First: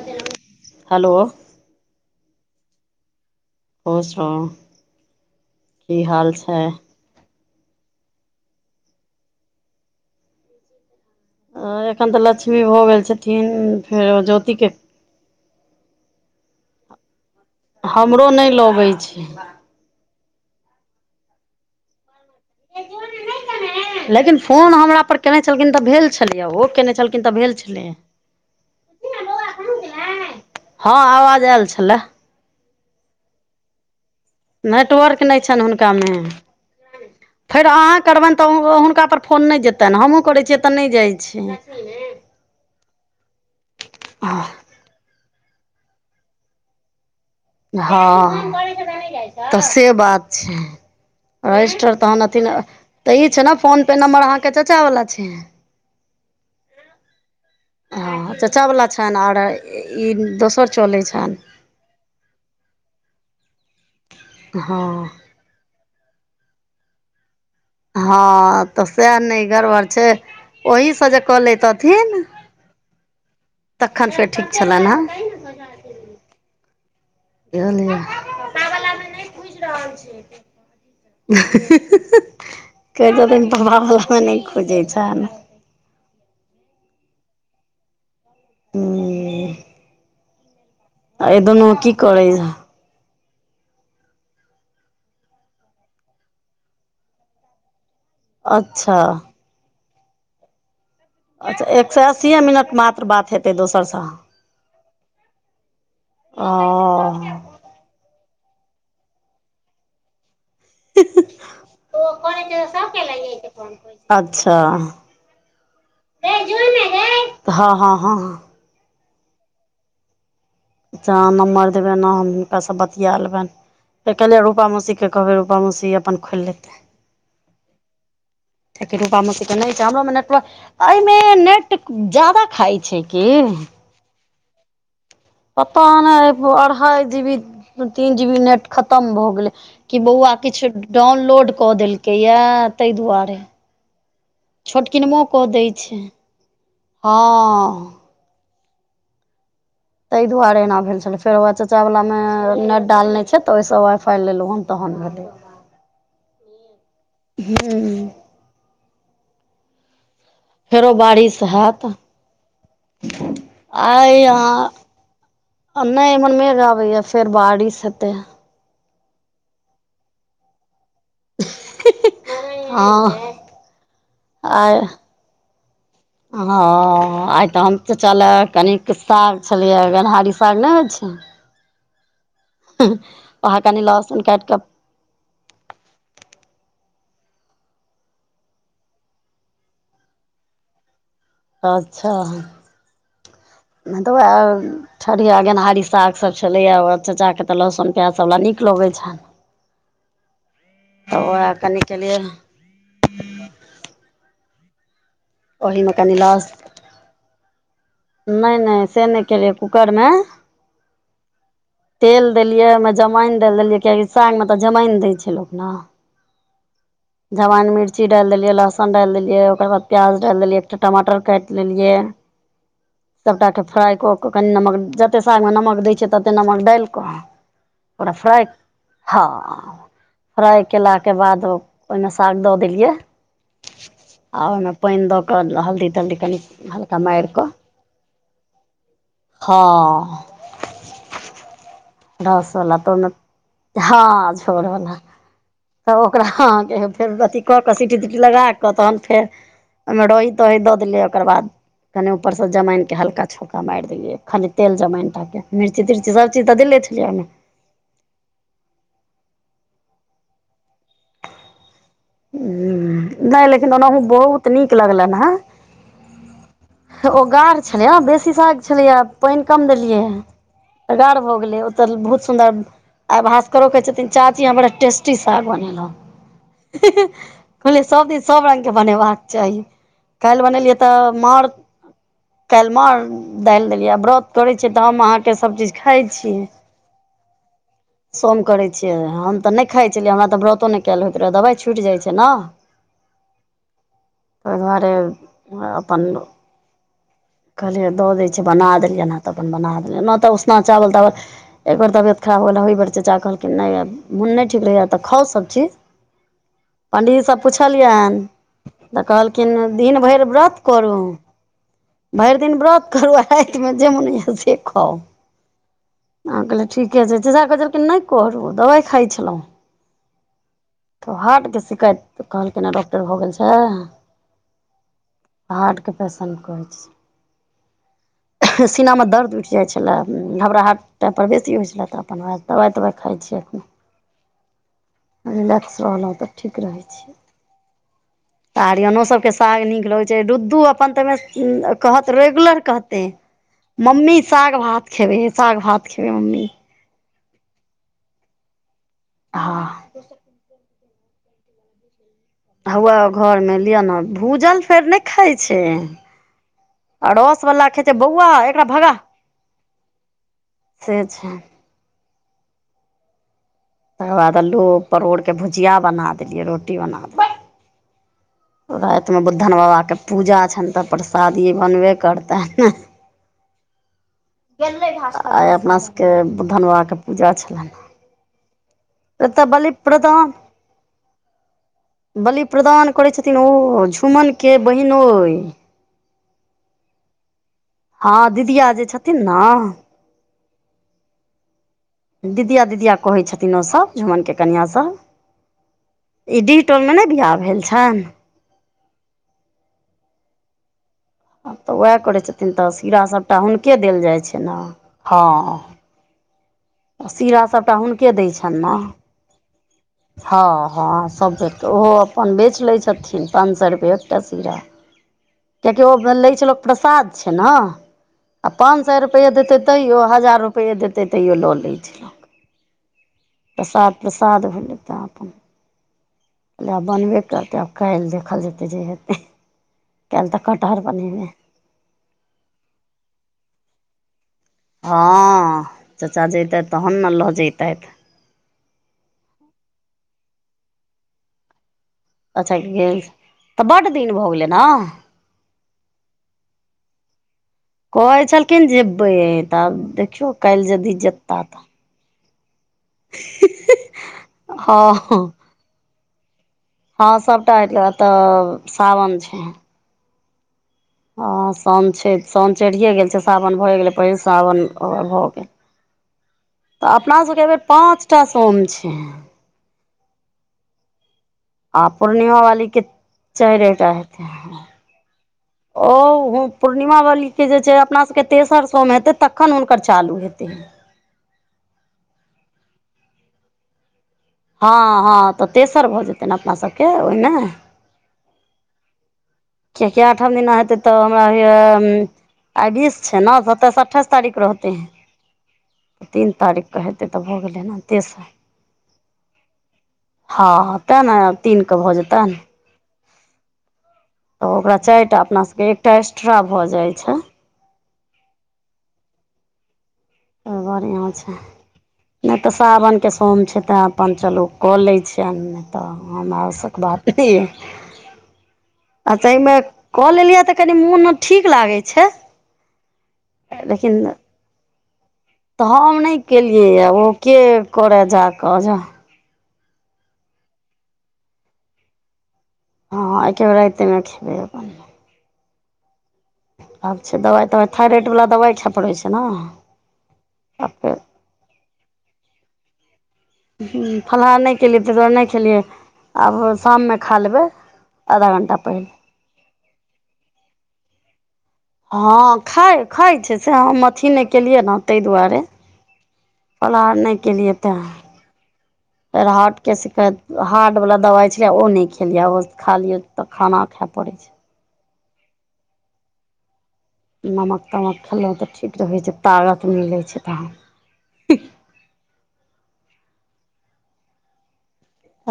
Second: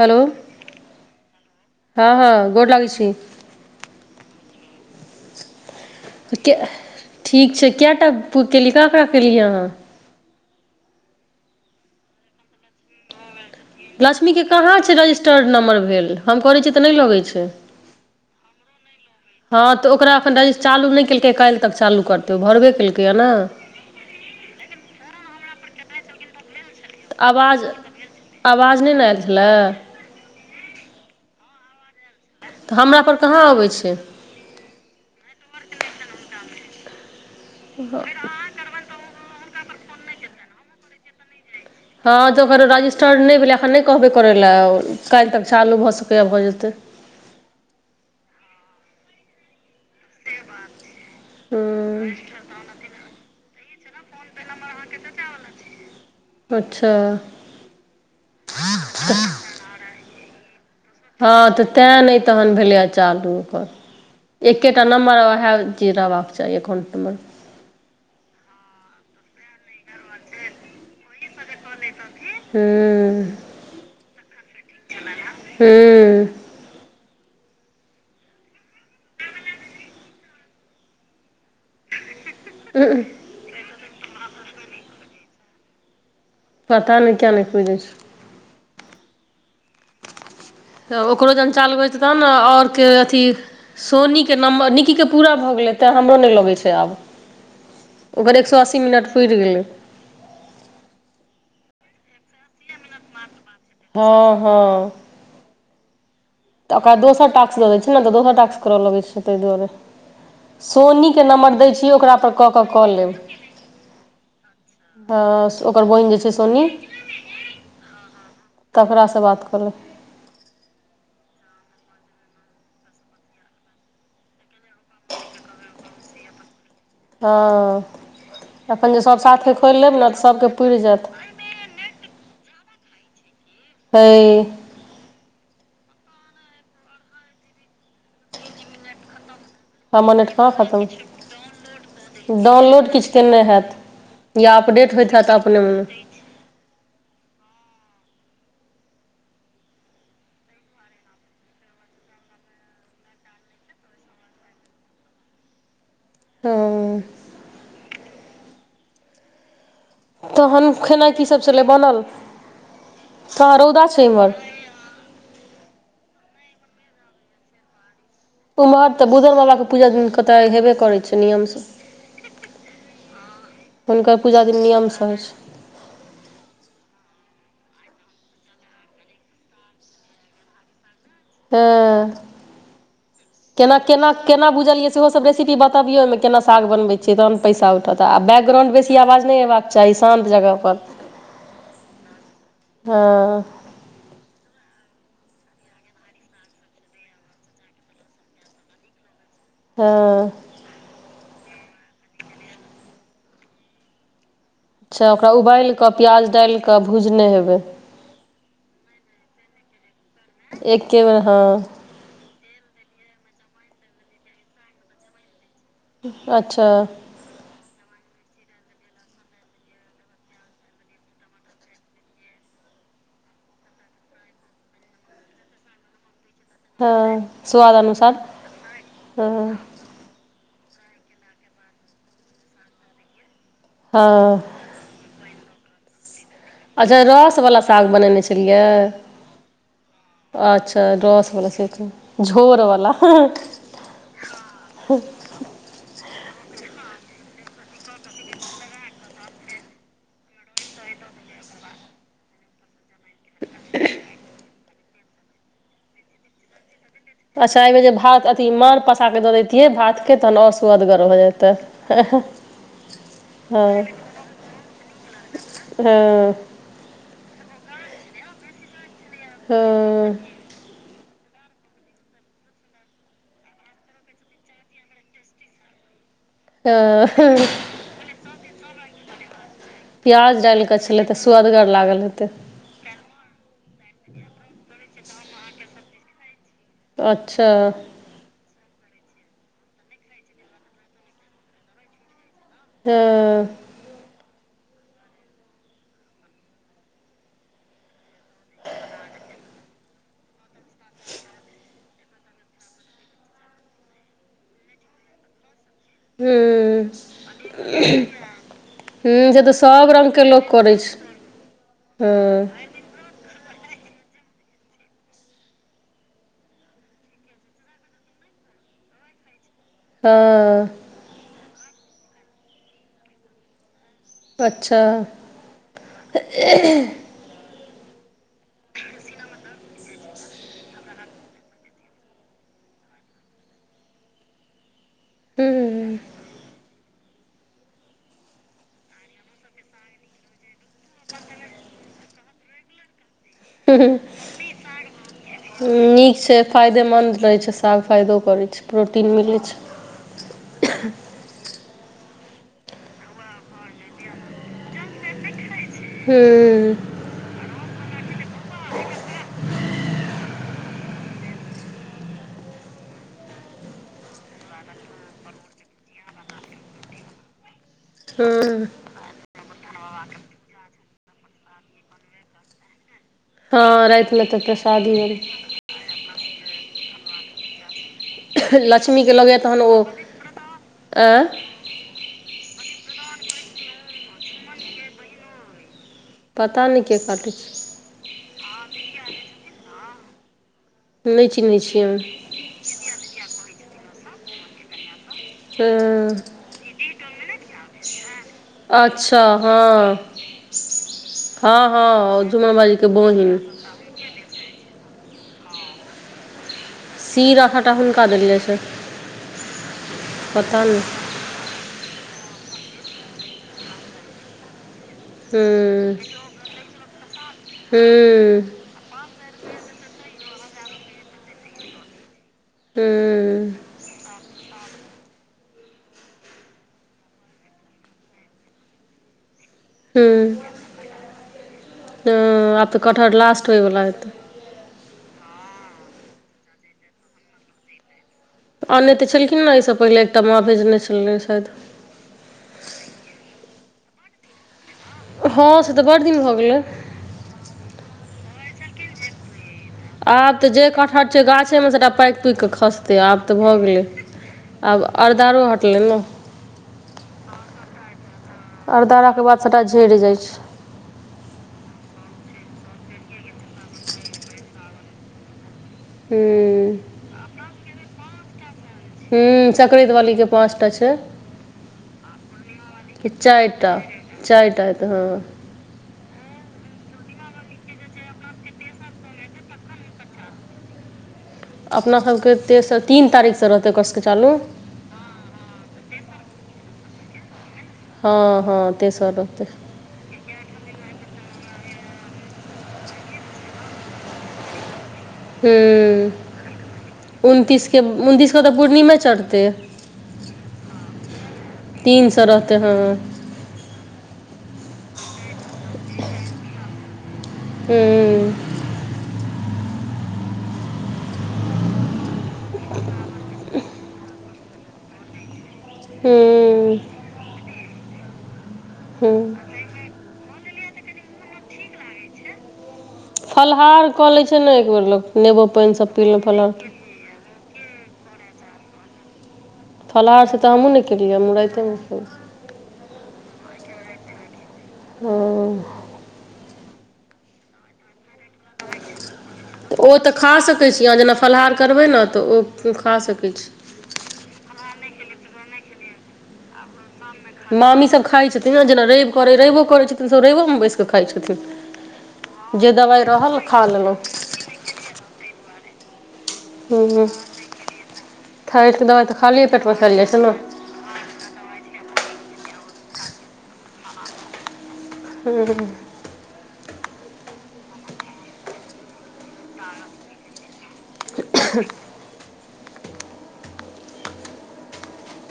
Hello hello- हँ- हँ -गोड लागय छी खुश रहु। की हाल कै, छै ठीक छय, कए टा फु केली? ककरा-ककरा केलीै अहाँ? हां एख्खन तऽ लक्ष्मी भऽ गेल छथिन। फेर लक्ष्मीके ज्योतिके कहाँ छै रजिस्टर्ड नम्बर भेल, हम करैत छीयै तऽ नय लगै छै। हमरो नय लगै छै। हँ तऽ ओकरा एखन रजि- चालू नय केलकै, काइल तक चालू करतै ओ भरबे केलकैयैऽने। लेकिन फोन हमरा परर केने छलखिन तऽ भेल छलै ओ। केने तऽ छलखिन भेल आवाज, आवाज नय ने ऐल छलै? हँ, आवाज ऐल छलैऽ। तऽ हमरा पर कहाँ अबै छै। नेटवर्क नय छैन हुनकामे, फेर अहाँ करबैन तऽओ हुनका पर फोन नय जेतैन, हमूँ करैत छियै तऽ नय जाइ छै। हँ तऽ ओकर रजिस्टर्ड नय भेलै, एखन नय कहबै करय लय, काइल तक चालू भऽ सकैयै भऽ जेतैय। हँ तऽ से बात। छय, रजिस्टर तहन हूँ अथिने तऽ ई छै ने फोन नंबर अहाँ के चचा वला छै। अच्छा। हँ, चचावला छैन आओर ई दोसर चलै छैन। तें नय तहन भेलैयै चालू ओकर, एक्केटा हँ नम्बर वैहे जी रहबाक चाही एकाउंट में। हँ तऽ सैह नय गड़बड़ छै, ओहिसँ जे कऽ लैतथिन। हूँ तखन फेर ठीक छले ने? हूँ [unintelligible] नइ खुइज़ रहल छैय। कहय छथिन भाभो नै खुजय छैन? पता नै कियैऽ नै खुलै छई। हुं तऽ ओकरो जन चालु की होछय तहन करै और के अथी, सोनी के नम्बर, निक्की के पूरा भऽ गेलै तेँ हमरो नय लगै छैय आब। ओकर एक सौ अस्सी अच्छा मिनट पुइर गेलै। अच्छा एक सौ अस्सीेये मिनट मात्र बात हेत हँ- हँ। ओ तऽ ओकरा दोसर टास्क दऽ दै छै ने तऽ दोसर टास्क कर लगै छै तै दुआरे। सोनीके नम्बर दैय छि ओकरापर कऽ कऽ कऽ लेब। अच्छा हं ओकर बहिन जे छैय सोनी। हँ- हँ- हँ-हं। तकरासँ बात कले। ज अहाँ नम्बर देबै न हम हुनका सँ बतिया लेबैन। त कहलिय रूपा मौसी के कहबै रूपा मौसी अपन खोइल लेतै। हँ अपन एक जे सभ रूपा मे त त साथे [unintelligible] नै खोलि छै लेब हमरा ने तऽ मे सभके पुरि नेटवर्क एहि जायत मे नेट। जादा खाय छैइ की। तै। पता नइ अढ़ाई जी बी तीन जी बी नेट खतम भऽ गेलैय। कि हमर नेट बौआ कहाँ किछ खतम डाउनलोड कऽ देलकैय यै डाउनलोड तइ किछु दुआरे। केने हैत या छोट अपडेट होइत किनमो हैत कऽ अपने दै मोने छैय हँ। तइ दुआरे एना भेल छलै फेर वैह चच्चा वला मे नेट डालने छैय तऽ ओइ सँ वाइ फाइ लेलहुँ हन तखन भेलौये।। हं हूँ तहन फेरो खेनाइ की बारिश सब छेलै हैत बनल। कहाँ रौदा छै आइ इम्हर या। हम नइ एमहर मेघआबैयाा फेर बारिश हेते। उम्हर तऽ बुधन बाबा के पूजा दिन क कते हेबे करै। नियम सऽ हँ हुनकर पुजा दिन नियम सऽ होइ छैय। हं आइ तऽ हम चच्चा लै कनिक साग छलैए गेनहारी साग नहि होइ छैय। हं वएह केना कनि केना लहसुन काटि केना कऽ बुझलिय। सेहो सब रेसपी बतबियो ओइ मे केनाा साग बनबैय छीय तहन पैसा उठत आ बैकग्राउंड बेसी अवाज नहि एबाक। चाही शानत जगह पर। अच्छा हेतौ ऐल। ठरिया गेनहारी साग सभ छलैया ओ चच्चा के तऽ लहसुन प्याज सभ बला नीक लगै छैन। हं। तऽ ओएह कनि के लेल। अच्छाओकरा उबालि कऽ ओहीमे कनि प्याज डालि कऽ भुजने हेबै। नई नइ से नहि केलियै कुकर मे। एके बेर हं। तेल देलियै ओहि मे जमाइन डायल देलियै किया कि साग मे तऽ जमाइन दै छै लोक न। अच्छा। जमइन मिर्ची डालि देलियै लहसन डालि देलियै ओकर बाद प्याज डालि देलियै एकटा टमाटर काटि लेलियै। सबटा के फ्राई क कऽ कनि नमक जते साग मे नमक दय छै तते नमक। डालि हँ कऽ स्वाद ओकरा अनुसार फ्राइ हँ हं। फ्राई केला के बाद ओहि मे साग दऽ देलियै हँ आ ओहि मे। पैइन दऽ कऽ हल्दी तल्दी कनि। अच्छा हल्का मारि रस कऽ वला साग बनेने छेलियै। हँ अच्छा रस वला स [unintelligible] झोर वला हं झोर वला। तऽ ओकरा हाँ? के फेर अथि कऽ कऽ सीटी तिटी लगा कऽ तखन फेर। ओहि मे रही तही दऽ देलियै ओकर बाद कनि ऊपर स जमाइन। के हल्का छोंका मारि देलियै खाली तेल जमाइनटा के मिर्ची तिरची सबचीज तऽ देले छलियै ओइ मे। अच्छा एहि मे जे भात अथी माँड़ पसा कऽ दऽ देैतियै भातके तहन आओर सु्वद गर भ जेतै। हँ हूं नहि लेकिन ओनाहु बहुत नीक लगलनि हें। हं। ओ गाढ़ छलैया बेसी साग छलैया पैइन कम देलियै हँ तऽ गाढ। भ गेलै ओतऽ बहुत सुन्दर। आ भास्करो कहैय छथिन चाची अहां बड़ा टेस्टी साग बनेलहुं। हँ कहलिय सबदिन सब रंग के बनेबाक चाही पियाज काल्हि डाल कऽ छलै तऽ सुआदगर लागल हेतै। काल्हि माड दालि देलियै व्रत करै छियै तऽ हम अहाँके सभ चीज खाइ छि अच्छा। सोम करैत छियै हम तऽ नहि खाइत छलियै हमरा तऽ व्रतो नहि कयल होइत रहए दबाइ छूटि जाइत छै ने ह। ताहि दुआरे नै अपन कहलियै दऽ दै छियै बना देलियै हेन तऽ अपन बना देलियै हेन तऽ ओना उसना चावल तावल एकबेर तबियत खराब होल ओहि बेर चाचा कहलखिन नहि मोन नहि ठीक रहैए तऽ खाउ सभचीज हूँ हूँ पण्डींजी सऽ पुछलियनि तऽ से कहलखिन सब दिन भरि व्रत करू हू। भरि व्रत करू राति मे जे मोन होइया से खाउ [unintelligible] ठीके छै तऽ नहि करू दवाइ खाइ छलहुँ तऽ तऽ हार्टके शिकायत तऽ कहलकैन ह डॉक्टर भऽ गेल छै अच्छा। हार्टके पेशेंट कहै सीनामे दर्द उठि जाइ छलय घबराहट टाइप पर बेसी होइ छलय तऽ अपन दबाइ तवाइ खाइ छियै रिलैक्स हूँ रहलहुँ तऽ ठीक रहै छीय। आरियनो सबके साग नीक लगैत छै रुदू अपन तऽ में कह तऽ रेगुलर कहते मम्मी साग भात खेबेे साग भात खेबे नीक छै मम्मी फायदेमन्द रहैत छै साग फायदो करै छै प्रोटीन मिलैत हँ छै। हौए घरमे लिअ ने भूजल फेर नहि खाइत छै। हू। अड़ोस वला खेत बौआ एकरा भगा से छैा तकर बाद अल्लू अ परोड़के भुजिया बना देलियै रोटी बना दे हूं। रातिमे बुद्धन बाबाके पूजा छनि तऽ परसादी बनबे करतनि हँ रातिमे तऽ गेलै प्रसादी [unintelligible] आई अपना सभके बुद्धन बाबाके पूजा छलनि लक्ष्मी के लगे य एतय तहन बलि ओ प्रदान [unintelligible] आ बलि प्रदान करै छथिन ओ झुम्मन के बहिनोइ पता नहि के काटै छै। हँ दीदिया जे छथिन ने। नहि चिन्हैत छियै दीदिया दीदिया कहै छथिन ओसभ झुमनके कनिआँ सभऽ हँ। ई डि टोलमे नहि बिआह भेल छनि। अच्छा हँ आब हँ हँ जुम्मा बाली के बोहिन के देल जाइ छै ने हँ सीरा आटाटा सभटा हुनका हुनके देल दै जाइ छै छनि ने पता हँ नहि हँ सभ बेर ओहो अपन बेच लै छथिन पाँच सए रुपैए एकटा सीरा। कियकि ओ हूँ लै छै लोक प्रसाद छै ने। हूँ पाँच सए रुपैए देतै तैओ हजार रुपैए देतै तैओ लऽ लै छैय। हम्म प्रसाद-प्रसाद भेलै। तऽ अपन इ आब बनबे करतै, आब काल्हि देखल जेतै जे हेतै। कैल तऽ कटहर बनेबै। हम्म आब तऽ कटहर लास्ट होइवला हेतै। हँ चाचा जैतथि तहन ने लऽ जैतथि। त अनने तऽ छलखिन न एहिसँ पहिले एकटा मां भेजने छलै शायद। अच्छा गेल छै तऽ बड दिन भऽ गेलै न। हँ से तऽ बड दिन भऽ गेलै। कहै छलखिन जेबै तब देखियौ आब तऽ जे काल्हि यदि कटहर छै, जेता तऽ गाछेमे सबटा पाइकि-पुइक कऽ खसतै आब तऽ भऽ गेलै। आब हँ अरदरो हटलै न। हँ सबटा हैट गेल आब तऽ सावन छै। झैड़ जाइ छै। हँ सौन छै सौन चढ़ियए गेल छै, सावन भऽए गेलै पहिल साओन ह‌उवै भऽ गेल। हूं त अपना सबके एहि बेर पाँचटा सोम छै। आ हम्म संक्रैत वाली के पाँच टा छै। आ पूर्णिमा वाली के कि चारिटा चाइरे टा हेतै चारिटा हँ। हेतै ओ हू पूर्णिमा वालीके जे छै अपना सबके तेसर सोम हेतै तखन हुनकर चालू हेतै। अपना सबके तेसर तीन तारीखसँ रहतै ओकर सबके चालू। हँ-हँ तऽ तेसर भऽ जेतै न अपना सबके ओहिमें। हँ-हँ तेसर रहतै। कियाकि आठम दिना हेतै तऽ हमरा होएय आइ बीस छै न सत्ताइस अठाइस तारीख रहतेै। हूँ तीन तारीख क हेतै तऽ भऽ गेलै न उनतीसके तेसर। उनतीसके तऽ पूर्णिमे चढ़तै हँ-हँ तें ने आब तीन क भऽ जेतनि। त हँ तऽ ओकरा चारिटा अपना सबके एकटा एक्स्ट्रा भऽ जाइ छै। हम्म त बढ़ियां छै। नहि तऽ सावनके सोम छै तैं अपन चलू कऽ लै छियनि। तऽ हम हूँ हूँ आसक बात नहि अय। आ हूँ तय मे कऽ लेलियै तऽ कनि मोन अब ठीक लागै छै। फलहार लेकिन कऽ लैय छै ने एक बेेर लोक नेबो तऽ पानि सब हम पी नहि लेलहुँ केलियै फलाहार य ओ के करै जा क जाह। फलाहार से तऽ हमहुं नहि केलियै हमहुं राइतेमे खेबै। हँँ एके बेेर राइते मे खेबै अपन। हम्म आब छै, दबाइ-तबाइ थाइरइड वला दबाइ खै पड़ै छै न। त ओ तऽ खा सकै छी, अहाँ जेना फलाहार करबै न तऽ ओ खा सकै छी। हूं फलाहार नहि केलियै तय दुवारे नहि खेलियै आब शाममे खा लेबै मामीसब खाइ आधा छथिन घण्टा न, जेना पहिले रवि करै रवि करै छथिन ओ सब रविओ मे बैसि कऽ खाइ छथिन। हँ जे खाय दवाइ खाइ छै रहल से खा हम लेलहुँ अथी नहि केलियै न तहि दुआरे। फलाहर हूँ नहि के लिए तें, थाकि देबै तऽ फेर खालिए हर्ट पेटमे के खाएल जाइ छै शिकायत ने हार्ट बला दवाइ छियै ओ ने खेलिआ खा लियै त खाना खैब पोड़ै, हू नमक तमक खेल त ठीक रहै छै तागत मिलै छै तहन। अहई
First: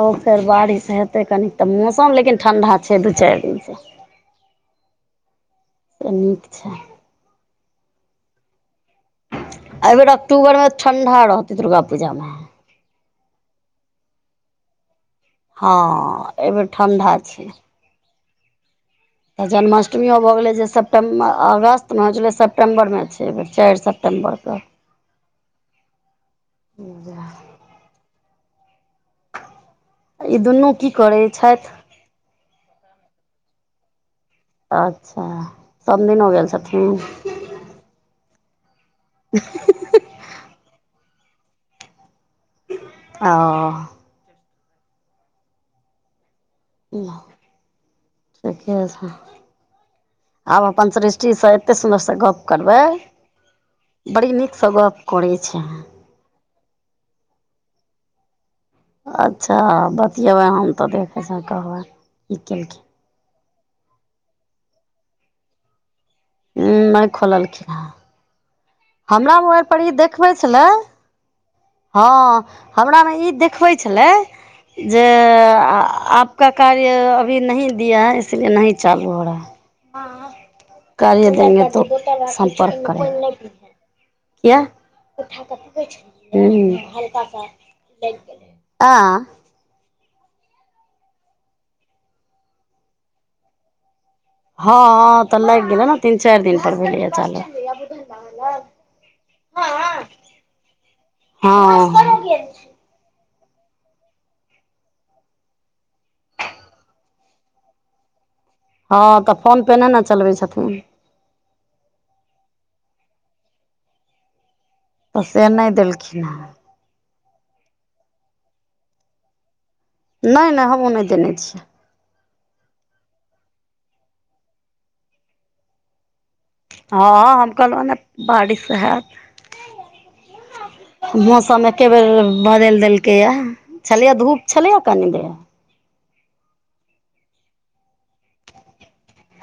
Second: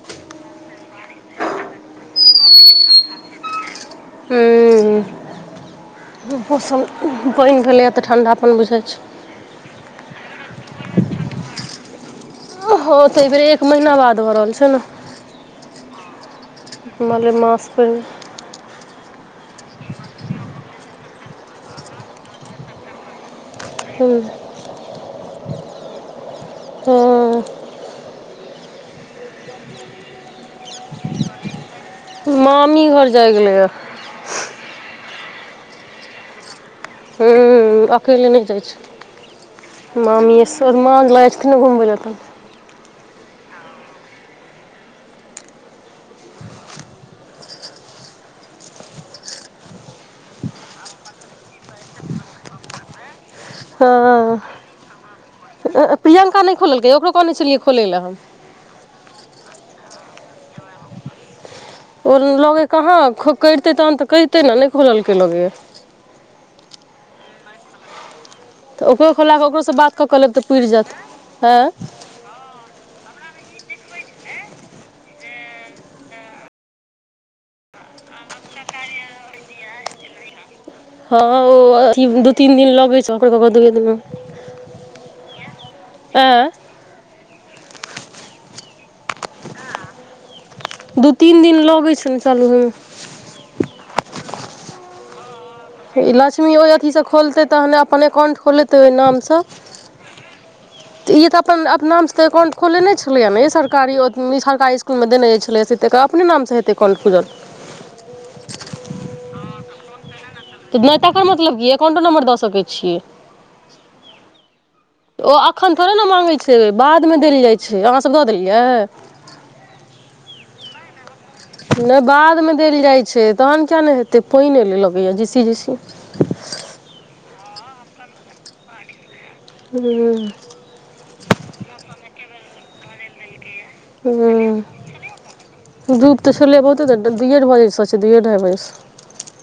ओ फेर बारिश हेतै कनी त मौसम लेकिन ठंढा छै दू चैर दिनसँ। हूँ अमित, मौसम पइन भेलैए त ठंडा पन बुझै छै। एय बेेर अक्टूबरमे ठंडा रहतै दुर्गा पूजामे। ओहो त एइ बेेर एक महीना बाद भ रहल छैय न। हँ एयबेर ठंण्डा छै। पर त जन्माष्टमिओ भ गेलै जे सेप्टेम्बर अगस्तमे छलै सेप्टेम्बरमे, अय बेर चैर हूँ सेप्टम्बर क। गरा हँ ई दुनू की करैय छैथ। मामी घर जाइ गेलैया। अच्छा समधीनो गेल छथिन। हु-हु अकेले नई जाइ छैथिन। मामेए सिनेमा [unintelligible] आँ। [inaudible] अब अपन सृष्टिसँ एते सुन्दरसँ गप्प करबै। बड़ी हँ नीकसँ गोप करै छै। प्रियंका नय खोलकै ओकरो कहने छलियै खोलैए हम। अच्छा बतियबै हम त देखै छ कहबै की केलखिन, हँ खू, करैते तहन त कहिते [unintelligible] उ नय खोलल खिन है। त ओकरो खोलाक ओकरोसँ बात क क देखबै लेब त छलै पूइर जैत है। हँ हमरामे ई देखबै छलै, [unintelligible] जिय अथी दू तीन दिन लगै छै [unintelligible] [inaudible] हल्का आँय सा, आँ। दू तीन दिन लोगै छैन चालू होइ, हँआ। ई लक्ष्मी ओए अथिसँ खोलतै तहन अपन एकाउंट खोलेतै ओये नामसँ। ईे त अपन अप नाम स त एकाउंट हँ खोलेने छै। छलैए ने ई सरकारी ओथि हरकारी इसकुलमे देनेइ छलै से अपने नामसँ हेतै अकाउंट खुलल। ऐवै हँ त फोन पे ना ना चलबे छ, तकर मतलब की एकाउंटो नम्बर द सकै छियै। तऽ ओ से नहि एखन थोड़े ने देलखिन मांगे हेँ छै बादमे देल जाइ छै अहाँ सब द देलियै। ना ना हमू नै देने छि। नै बाद मे देल जाय छै तहन किया नै हेतै पेएन एलय लगैया झीसी-झीसी। हां-हां हम कहलौ ने बारिश हैत। हुं। मौसम एके बेर बदैल देलकैया, छलिये धूप हूँ छलैए कनि देर। धूप तऽ छलै बहुते देर तक दुयेड बजे से छैै, दुइये ढ़ाई बजे से।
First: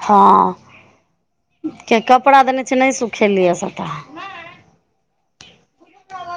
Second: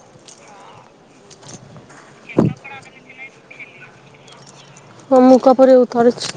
हां किया कपड़ा देने छै नै सुखेलैया सबटा। हमु कपड़े उतारे छी।